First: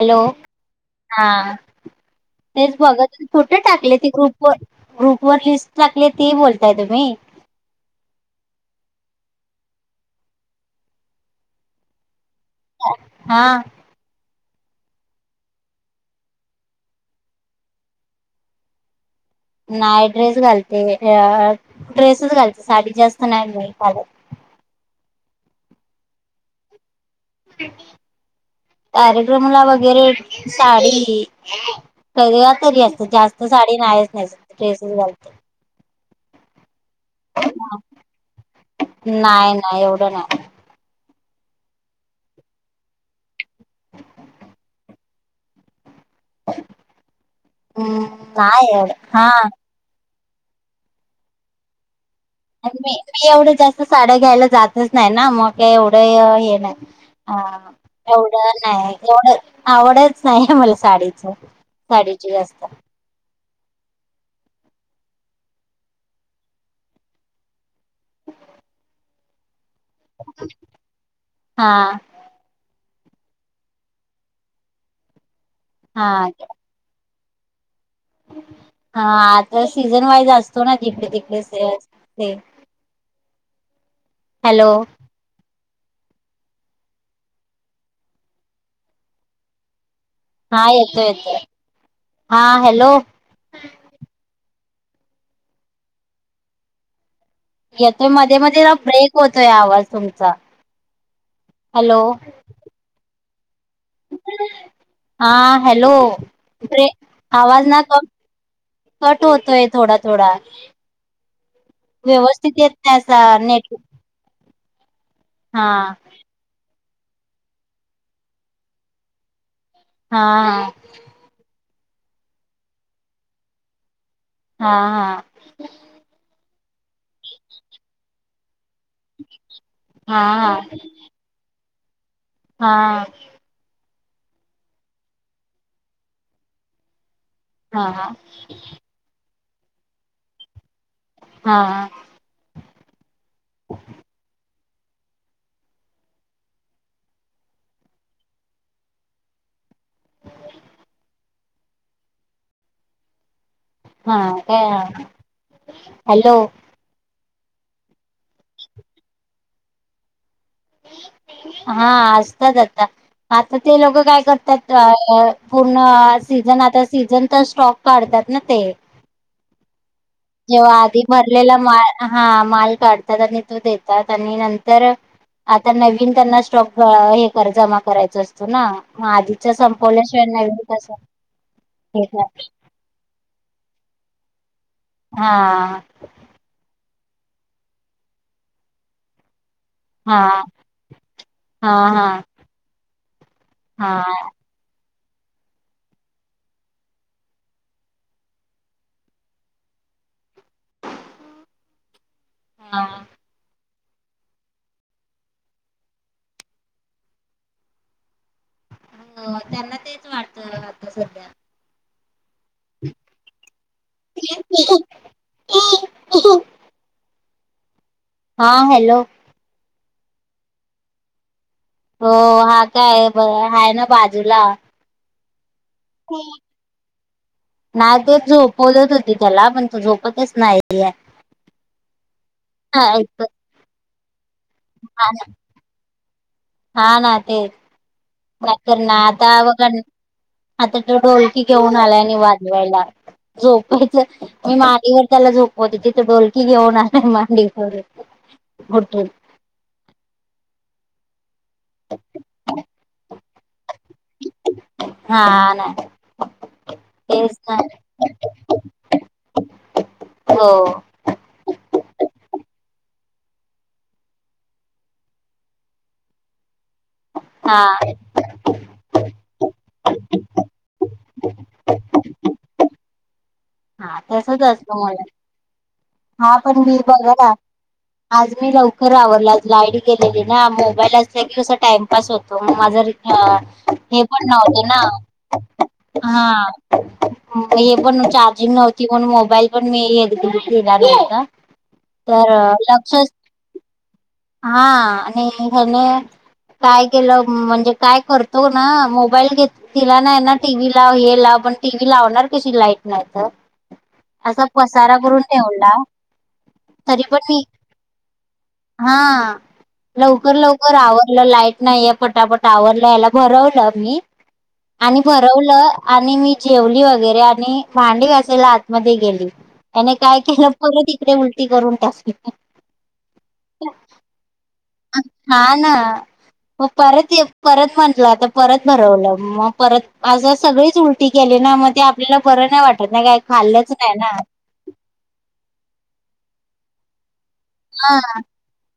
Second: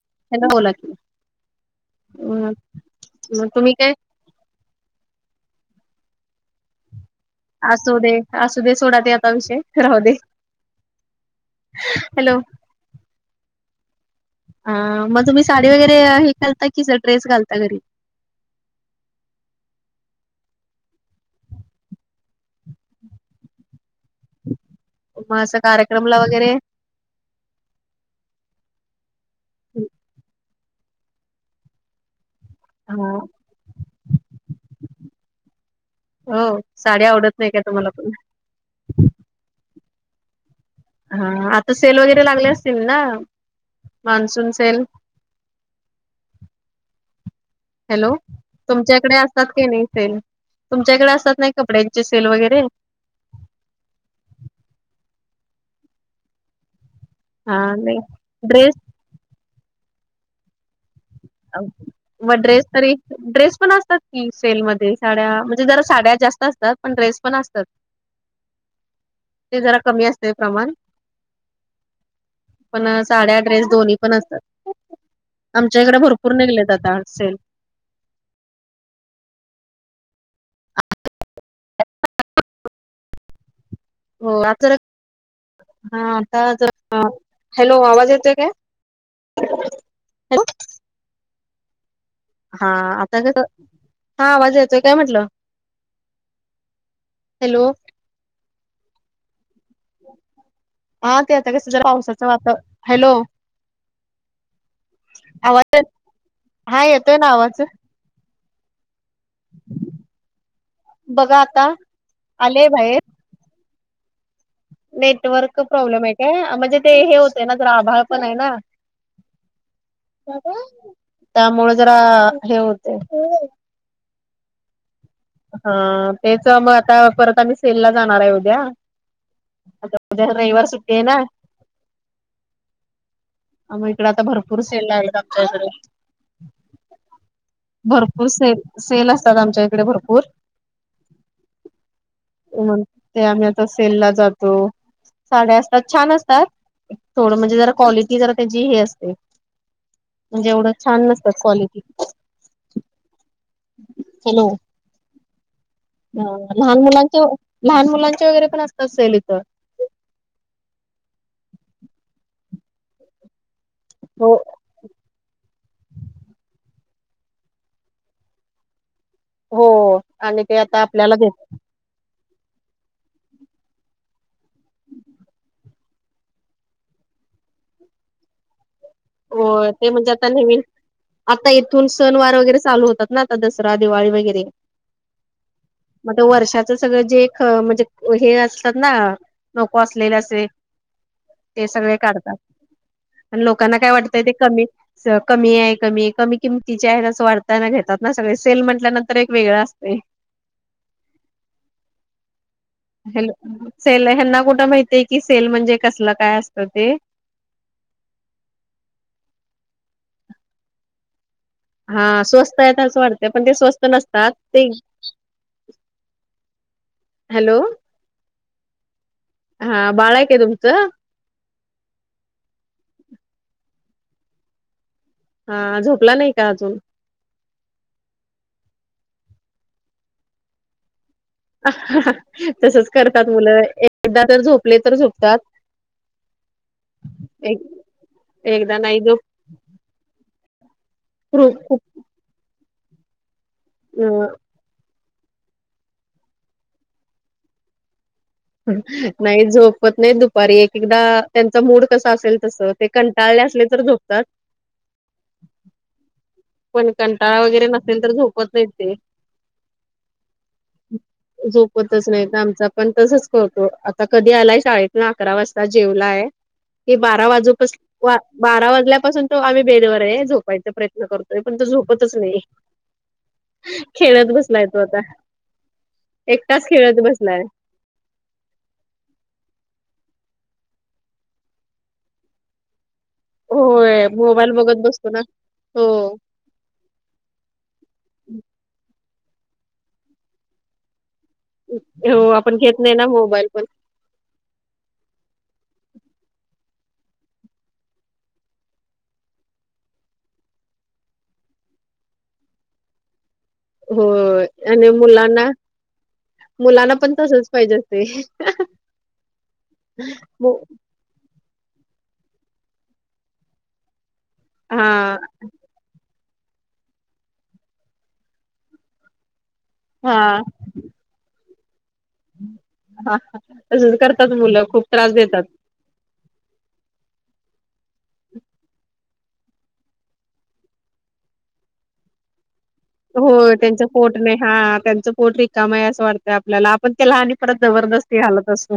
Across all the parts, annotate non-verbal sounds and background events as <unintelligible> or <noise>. Hello ह्याला बोला की हा अ हेच बघा होते मग फोटो तुम्ही काय टाकले ते ग्रुप होय ग्रुप वर लिस्ट टाकलिय ती बोलताय तुम्ही? असू दे असू दे सोडा ते आता विषय राहू दे. हॅलो. हा. अह मग तुम्ही साडी वगैरे हे घालता कि ड्रेस घालता घरी? नाही ड्रेस घालते अ ड्रेसच घालते साडी जास्त नाही घालत. मग असं कार्यक्रमला वगैरे? कार्यक्रमला वगैरे साडी <unintelligible> असत हा जास्त साडी नाहीच नेसत ड्रेसच घालते. हो साड्या आवडत नाही का तुम्हाला पण नाही नाही एवढं नाही. हा आता सेल वगैरे लागले असतील ना मान्सून सेल हम्म हॅलो नाही एवढं तुमच्याकडे हा असतात का नाही सेल? तुमच्या इकडे असतात नाही कपड्यांची सेल वगैरे? आणि मी मी एवढं जास्त साड्या घ्यायला जातच नाही ना मग काय एवढं हे नाही हा एवढं ड्रेस नाही एवढं, आवडच नाहीये मला साडीचं म ड्रेस तरी ड्रेस पण असतात कि सेलमध्ये, साड्या म्हणजे जरा साड्या जास्त असतात पण ड्रेस पण असतात ते जरा कमी असते प्रमाण हा पण साड्या ड्रेस दोन्ही पण असतात. आमच्या इकडे हा भरपू <unintelligible> सेल हा आता सीझन वाईज असतो ना तिकडे तिकडे सेल हो आता हॅलो जरा हा आता जरा, हॅलो आवाज येतोय काय? हॅलो हा येतोय येतोय हा आता <unintelligible> हा आवाज येतोय काय म्हंटलं? येतोय मध्ये मध्ये ना ब्रेक होतोय आवाज तुमचा. हा ते आता कसं जरा हॅलो पावसाचं वाता हॅलो. हा. आवाज हा हॅलोे. येतोय ना आवाज ना क- कट होतोय थोडा थोडा. बघा आता व्यवस्थित आलेय येत बाहेर तनाही - ह. नेट- नेटवर्क हा प्रॉब्लेम आहे काय? म्हणजे- ते हे होते ना. जरा आभळ पण आहे ना? हा त्यामुळे जरा हे होतय. हा हा. हा. तेच मग आता परत आम्ही सेलला जाणार आहे उद्या. हा आता हा रविवार सु्टी आहे ना? हा. मग इकडे आता भरपूर सेल लागलेत आमच्या इकड. हा हा भरपूर सेल. सेल असतात आमच्या इकडे भरपूर. हा. म्हणून. ते आम्ही आता सेलला जातो. साड्या असतात छान असतात. थोडं म्हणजे जरा क्वालिटी जरा त्याची हे असते. म्हणजे एवढं छान नसतात क्वालिटी. हा का? ह. लहान मुलांचे-लहान मुलांचे वगैरे पण असतात सेल इथ. हा. असतात आता. आता ते लोक काय हो करतात? पूर्ण सीझन. आता सीझनचा स्टॉक काढतात ना ते? हो. आणि ते जेव्हा आता आधी आपल्याला घेत भरलेला माल, हा. माल काढतात आणि तो देतात. आणि नंतर- आता नवीन त्यांना स्टॉक हे कर जमा करायच असतो. ना? म - हो. ते म्हणजे आता नवीन. आता इथून घेणार. सणवार वगैरे चालू होतात ना? दसरा दिवाळी वगैरे. हा. मग वर्षाचे सगळे. जे ख म्हणजे हे असतात ना? नको असलेले हा असे. ते हा सगळे हा काढतात. आणि लोकांना- काय हा वाटतंय ते कमी- कमी आहे कमी आहे. कमी किमतीचे आहे असं वाटताना घेतात ना सगळे. सेल म्हटल्यानंतर एक वेगळं असतंय. हा. हॅलो. सेल ह्यांना कुठं माहितीय की सेल म्हणजे कसलं काय असतं ते. त्यांना तेच वाटतं आता सध्या. हा. स्वस्त आहे असं वाटत. पण ते स्वस्त नसतात. ते- हॅलो. हा. हॅलो. हा. बाळ आहेय का तुमचं? हो. हा काय हा, हाय ना बाजूला. हा. झोपला नाही का अजून? नाही ते झोपवतच होती त्याला. पण तो झोपतच नाहीेये. तसच करतात मुलं. एकदा तर झोपले तर झोपतात- हा ना तेच. एक एकदा नाही जो <unintelligible> आता तो ढोलकी घेऊन खूप आला आणि वाजवायला. झोप. अ मी मांडीवर त्याला झोपवत होती तर डोलकी घेऊन आला मांडीवर. उठून नाही झोपत नाही दुपारी. एक एकदा- त्यांचा मूड कसा असेल तसं. ते कंटाळले असले तर झोपतात- हा ना पण तेच कंटाळा ना वगैरे नसेल तर झोपत नाहीत ते. हो. झोपतच नाही. आमचा पण तसच- हो हो आता कधी आलाय शाेत ना अकरा वाजता जेवलाय ते बारा हा वाजूपास वा बारा वाजल्यापासून तो आम्ही बेडवर आहे झोपायचा प्रयत्न करतोय पण तो झोपतच नाही हा खेळत तसच बसला येतो असतं आता मला हा पण एकटाच भीर खेळत बघैर बसलाय आज मी लवकर आवरला आयडी गेलेली ना मोबाईल अस की अस टाइमपास होतो मग माझा हा हे होय पण मोबाईल नव्हतं बघत बसतो हो ना हा हे पण चार्जिंग नव्हती म्ह मोबाईल पण मी येणार होता तर लक्षच हो बिलकुल हा आणि हने काय केलं म्हणजे काय करतो ना मोबाईल घेत तिला नाही ना टीव्ही लाव हे लाव पण टी व्ही लावणार कशी लाईट नाही तर होय असा आणि पसारा करून मुलांना ठेवडला तरी पण मी पाहिज अस हा लवकर लवकर आवडलं लाईट नाहीय पटापट आवरला याला भरवलं मी हा आणि भरवलं आणि मी जेवली वगैरे आणि भांडी वाचायला आतमध्ये गेली त्याने हा काय केलं सगं तिककडे उलटी करून टाासली हा तसच करतात मुलं खूप त्रास हा देतात ना हो परत परत म्हटलं आता परत भरवलं मग परत असं सगळीच उल ी केली ना मग ते आपल्याला बरं नाही वाटत नाही काही हो खाल्लंच त्यांच नाही ना पोट हा त्यांचं पोट रिकाम आहे असं वाटतंय आपल्याला आपण ते लहान परत हा. जबरदस्ती हालत असतो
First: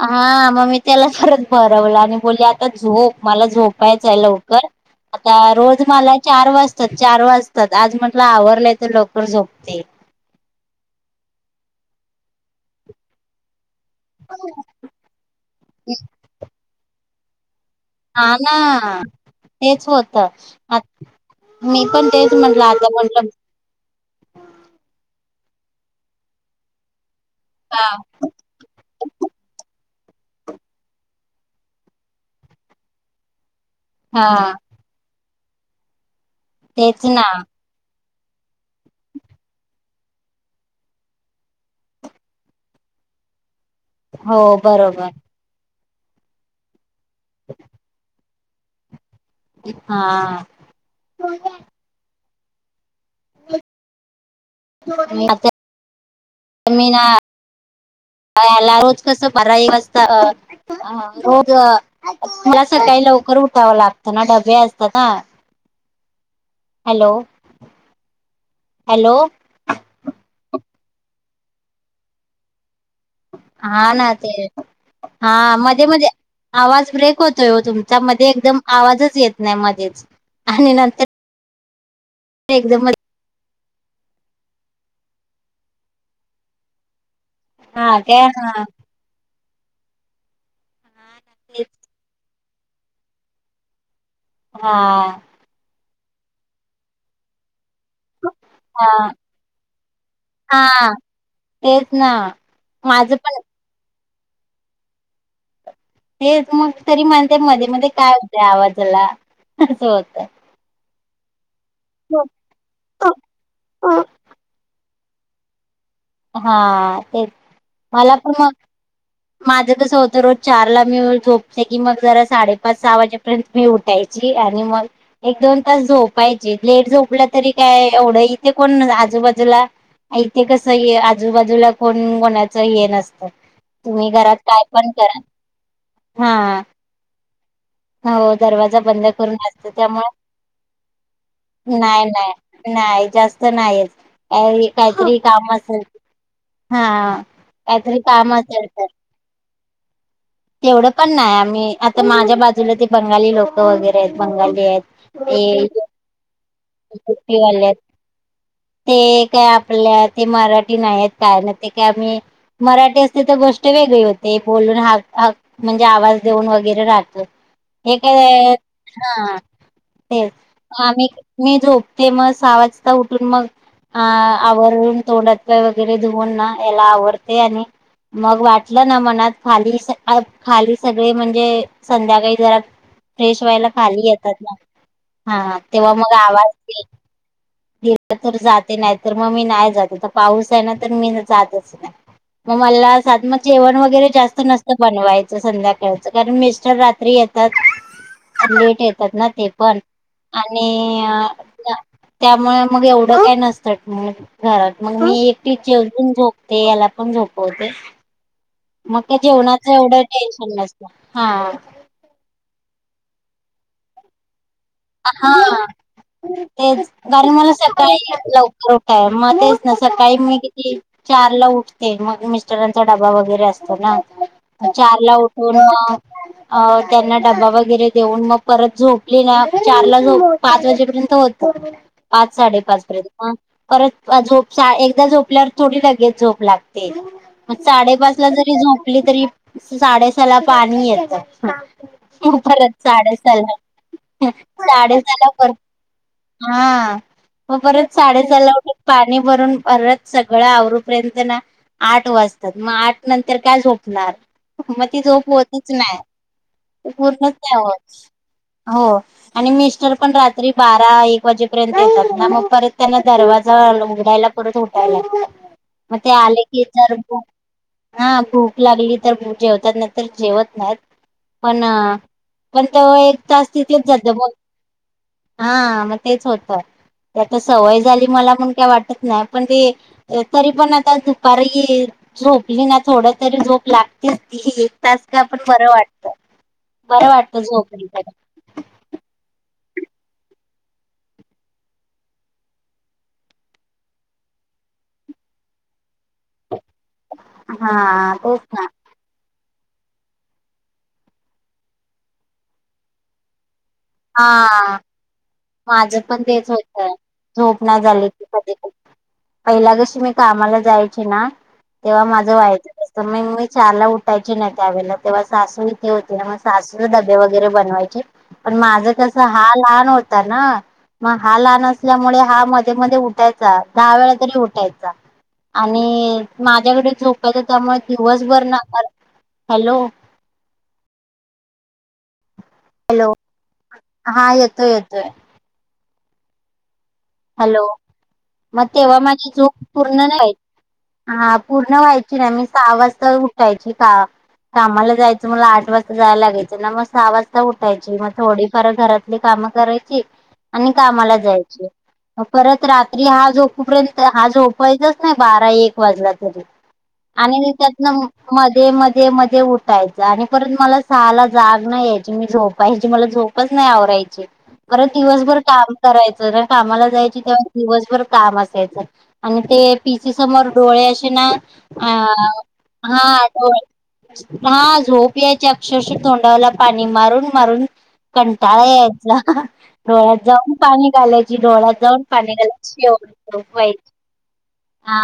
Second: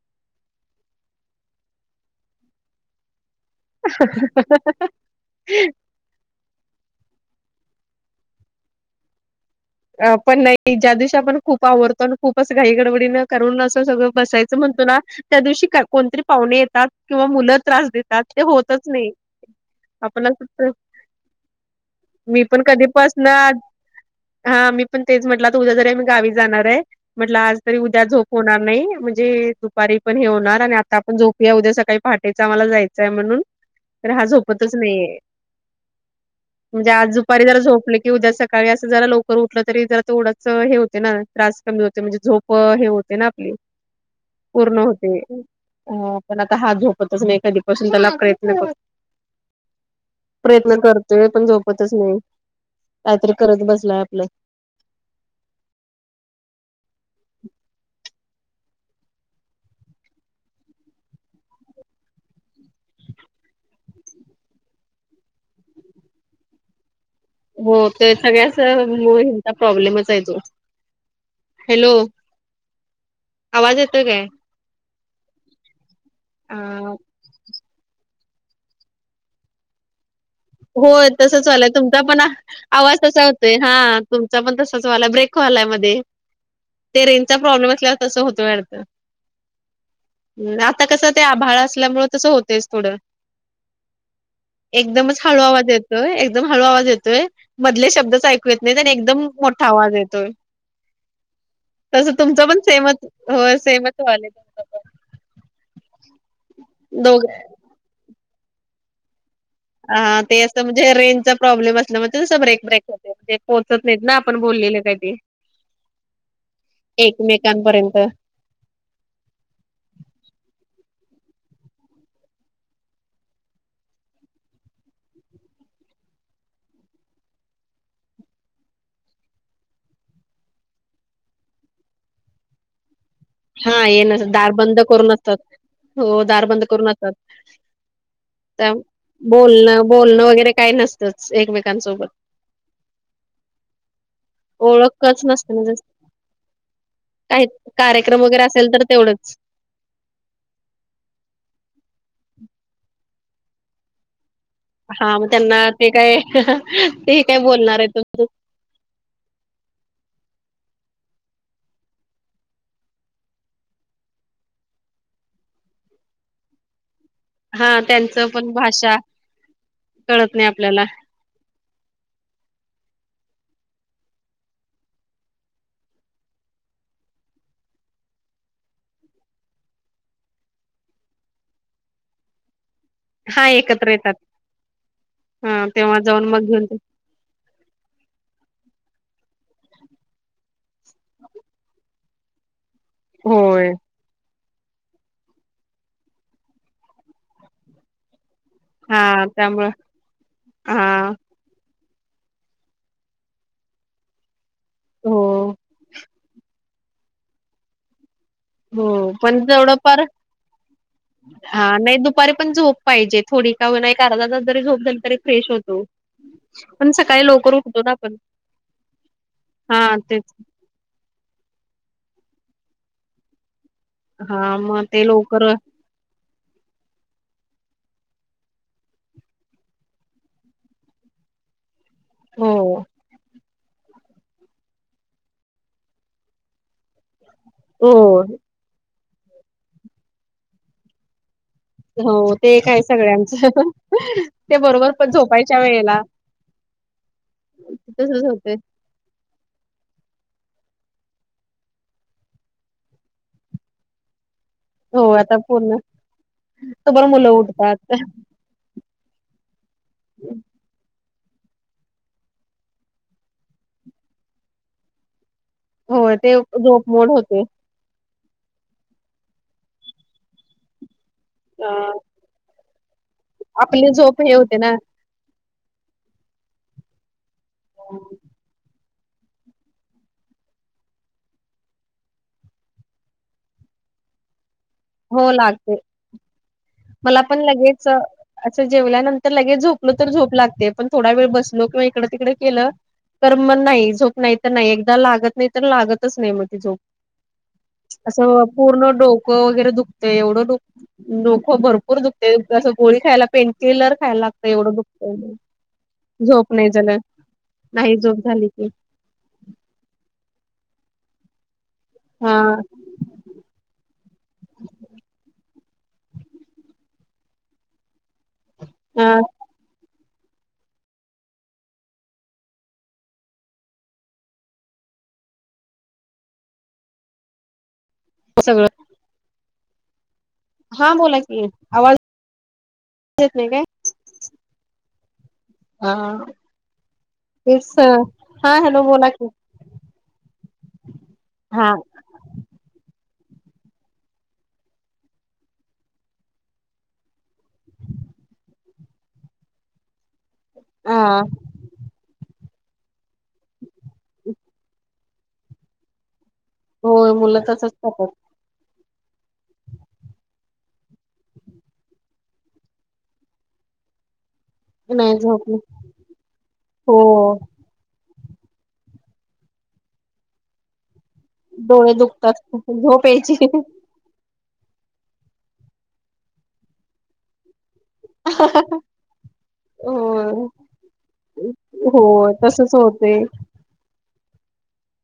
हा मग मी त्याला परत भरवलं आणि बोलली आता झोप मला झोप यच आहे लवकर आता रोज मला चार वाजतात चार वाजतात आज म्हटलं आवरलंय तर लवकर झोपते अ पण नाही ज्या दिवशी आपण खूप आवडतो आणि खूपच घाई गडबडीनं ून अस सगळं बसायचं म्हणतो ना त्या दिवशी कोणतरी पाहुणे येतात किंवा मु त्रास देत त्यात हा ते होतच ना नाही तेच होत आपण सु आ मी पण तेच मी पण म्हटलं कधी आता पसन म्हटलं हा मी पण तेच म्हटलं त उद्या जरी मी गावी जाणार आहे म्हटलं आज तरी हा उद्या झोप होणार नाही म्हणजे दुपारी पण हे होणार आणि आता आपण झोपया उद्या सकाळी पहाटेचं आम्हाला जायचंय म्हणून तर हा झोपतच नाहीे म्हणजे तेच आज ना दुपारी जरा झोपले क उद्या सकाळी असं जरा लोक उठलं तरी जरा तो उडाच हे होते ना त्रास कमी होते म्हणजे झोप हे होते ना हो पूर्ण बरोबर होते पण आता हा झोप एखादीपसून त्याला प्रयत्न कर हा प्रयत्न करतोय पणो नाही काहीतरी करत बसलाय आपलं. मीना याला रोज कसं बारा एक वाजता ह रोज खला सकाळी लवकर उठावं लागतं ना डबे असतात ना हॅलो हो ते सगळ्याच हॅलो हि प्रॉब्लेमच आहे दो हॅलो आवाज हा येतोय ना काय? ते हा मध्ये मध्ये अ आवाज ब्रेक होतोय तुमचा मध्ये एकदम आवाजच येत नाही मध्येच आणि हो नंतर तसच वालाय तुमचा पण एकदम आवाज तसा ते हा तुमचा पण तसाच वाला ब्रेक वलाय मध्ये ते रेनचा प्रॉब्लेम हा असल्यावर तसं काय होतोय हा अर्थ ह आता कसं ते आभाळ तेच असल्यामुळे तसं होतच थोडं एकदमच हा हळू आवाज येतोय एकदम हळू आवाज येतोय मधले शब्द ऐकू येत नाही आणि हा एकदम मोठा आवाज येतोय? हा तेच तस ना तुमच पण माझं सेमचं पण होय सेमच व्हायलाय? हे मग तरी पण दोघ म्हणते मध्ये मध्ये काय होतंय आवाजाला? असं हा होतंय. ते असं म्हणजे रेनचा प्रॉब्लेम असला म्हणजे तसं ब्रेक ब्रेकत ते पोहोचत नाहीत ना आपण बोललेले कधी हा तेच एकमेकांपर्यंत. मला पण मग माझं कसं होतं रोज चारला मी झोपते की मग जरा साडेपाच सहा वाजेपर्यंत मी उठायची आणि मग एक दोन तास झोपायचे लेट झोपलं तरी काय एवढं इथे कोण आजूबाजूला? इथे कस ये आजूबाजूला कोण कोणाचं हे नसतं हा ये तुम्ही नस घरात काय दारबंद पण करून करा असतात हो हा दारबंद करून असातात. हो तर दरवाजा बंद करून असतं बोलणं त्यामुळे बोलणं वगैरे काही नसतंच नाही एकमेकांसोबत नाही नाही जास्त नाहीच काहीतरी ओळखच नसते कामा म्हणजे हा काही काहीतरी कार्यक्रम काम वगैरे असेल तर असतात? तेवढंच. तेवढं पण नाही आम्ही आता माझ्या बाजूला ते बंगाली लोक वगैरे आहेत बंगाली हा आहेत मग त्यांना काय ते ते काय कीवाले आहेत? बोलणार आहे तुम्ही. ते काय आपल्या ते मराठी नाही आहेत काय ना ते काय आम्ही मराठी असते तर गोष्ट वेगळी होते बोलून हाक हाक म्हणजे आवाज देऊन वगैरे राहतो. हा एक त्यांचं पण वेळेत भाषा हा तेच कळत नाही आपल्याला आम्ही मी झोपते मग साह वाजता उठून मग आ आवरून तोंड हात पाय वगैरे धुऊन ना याला आवरते आणि मग वाटलं ना मनात खाली स अ खाली सगळे म्हणजे संध्याकाळी जरा फ्रेश हा व्हायला एकत्र खाली येतात ना हा तेव्हा मग आवाज दे. देते तर जाते नाही तर मग मी नाही जात. पाऊस आहे ना तर मी जातच नाही मग मला साथ मग होय जेवण वगैरे जास्त नसत. बनवायच संध्याकाळच कारण मिस्टर रात्री येतात हा येतात ना ते त्यामुळं पण हा आणि त्यामुळे मग एवढं काय नसतं ह्म्म घरात मग मी हो एकटी जेवून झोपते याला पण झोपवते हो पण जवढंक पुढं टेन्शन नसत हा. नाही दुपारी पण झोप पाहिजे थोडी का होईना अर्धा तास जरी झोप झाली तरी फ्रेश हा होतो. तेच पण सकाळी कारण मला लवकर उठतो ना सकाळी आपण लवकर उठाय मग तेच ना हा सकाळी तेच मी किती चार ला उठते मग मिस्टरांचा डबा वगैरे असतो ना हा मग चार ते ला लवकर उठून म अ त्यांना डबा वगैरे देऊन मग परत झोपली ना चार ला झोप पाच वाजेपर्यंत होत पाच हो साडे पाच पर्यंत मग परत झोप एकदा झोपल्यावर थोडी लगेच झोप लागते मग हो साडेपाच ला जरी झोपली तरी साडेसहा ला पाणी येतं हो ते काय सगळ्यांचं. ते बरोबर साडे पण सहाला पर झोपायच्या वेळेला हा मग परत साडे तसच सहाला होते उठून पाणी भरून परत सगळं आवरुपर्यंत ना आठ वाजतात मग आठ नंतर काय झोपणार मग ती हो झोप आता होतच पूर्ण नाही तोवर मुलं पूर्णच नाही उठतात होत हो आणि मिस्टर पण रात्री बारा एक वाजेपर्यंत येतात ना मग परत त्यांना दरवाजा उघडायला. परत उठाय लागत म हो ते आले की झोप जर मोड होते. हा भूक लागली तर भूक जेवतात नाहीतर जेवत नाहीत पण अ पण त एक तास तिथेच आपली जात झोप ब हे होते ना हा मग तेच होत त्याता सवय झाली मला पण काय वाटत नाही पण ते तरी पण आता दुपार झोपली ना थोड तरी झोप लागतेच ती तास का हो आपण बरं लागते. वाटत बरं वाटत झोप अच्छ जेवल्यानंतर लगेच झोपल तर झोप लागते पण थोडा वेळ बसलो किंवा इकडं तिकडे केलं तर मग नाही झोप नाही तर नाही एकदा लागत नाही तर लागतच नाही मग ती झोप हा तेच असं ना पूर्ण डोक वगैरे दुखते एवढंडोकं भरपूर दुखते असं गोळी खायला पेंन किलर खायला लागतं एवढं हा दुख माझं पण तेच होत झोप ना झाली की कधी कधी पहिला कशी मी कामाला जायची ना तेव्हा माझं हा व्हाचं असतं मग मी चार ला उठायची ना त्यावेळेला तेव्हा सासू इथे होते ना मग सासू ड वगैरे बनवायचे पण माझं कस हा लहान होता ना मग हा लहान असल्यामुळे हा मध्ये मध्ये उठायचा दहा वेळा तरी उठायचा आणि माझ्याकडे झोपयचं त्यामुळे दिवसभर ना सगळं हॅलो हा बोला की आवाज हॅलो येत नाही काय हा येतोय येतोय हा हॅलो तेच हा मग हॅलो तेव्हा बोला की माझी चूक पूर्ण नाही हा पूर्ण व्हायची रा म सहा वाजता उठायची का कामाला जायचं मला आठ वाजता जायला लागायचं ना मग सहा वाजता उठायची मग थोडीफार घरातली काम करायची आणि हा कामाला जायची परत रात्री हा झोपपर्यंत हा झोपायचाच नाही बारा एक वाजला तरी होय आणि मुलं मी तसच त्यातन करतात मध्ये मध्ये मध्ये उठायच आणि परत मला सहाला जाग नाही यायची मी झोपायची मला झो च नाही आवरायचे पररं नाही दिवसभर झोप काम करायचं जर कामाला हो जायची तेव्हा दिवसभर काम असायचं आणि ते पिचीसमोर डोळे असे ना अ डोळे दुखतात झोप हा यायची टोल हा झोप यायची अक्षरश तोंडाला पाणी मारून मारून कंटाळा यायचा डोळ्यात हो जाऊन पाणी घालायचं डोळत जाऊन हो पाणीाला तसच होते शवई हा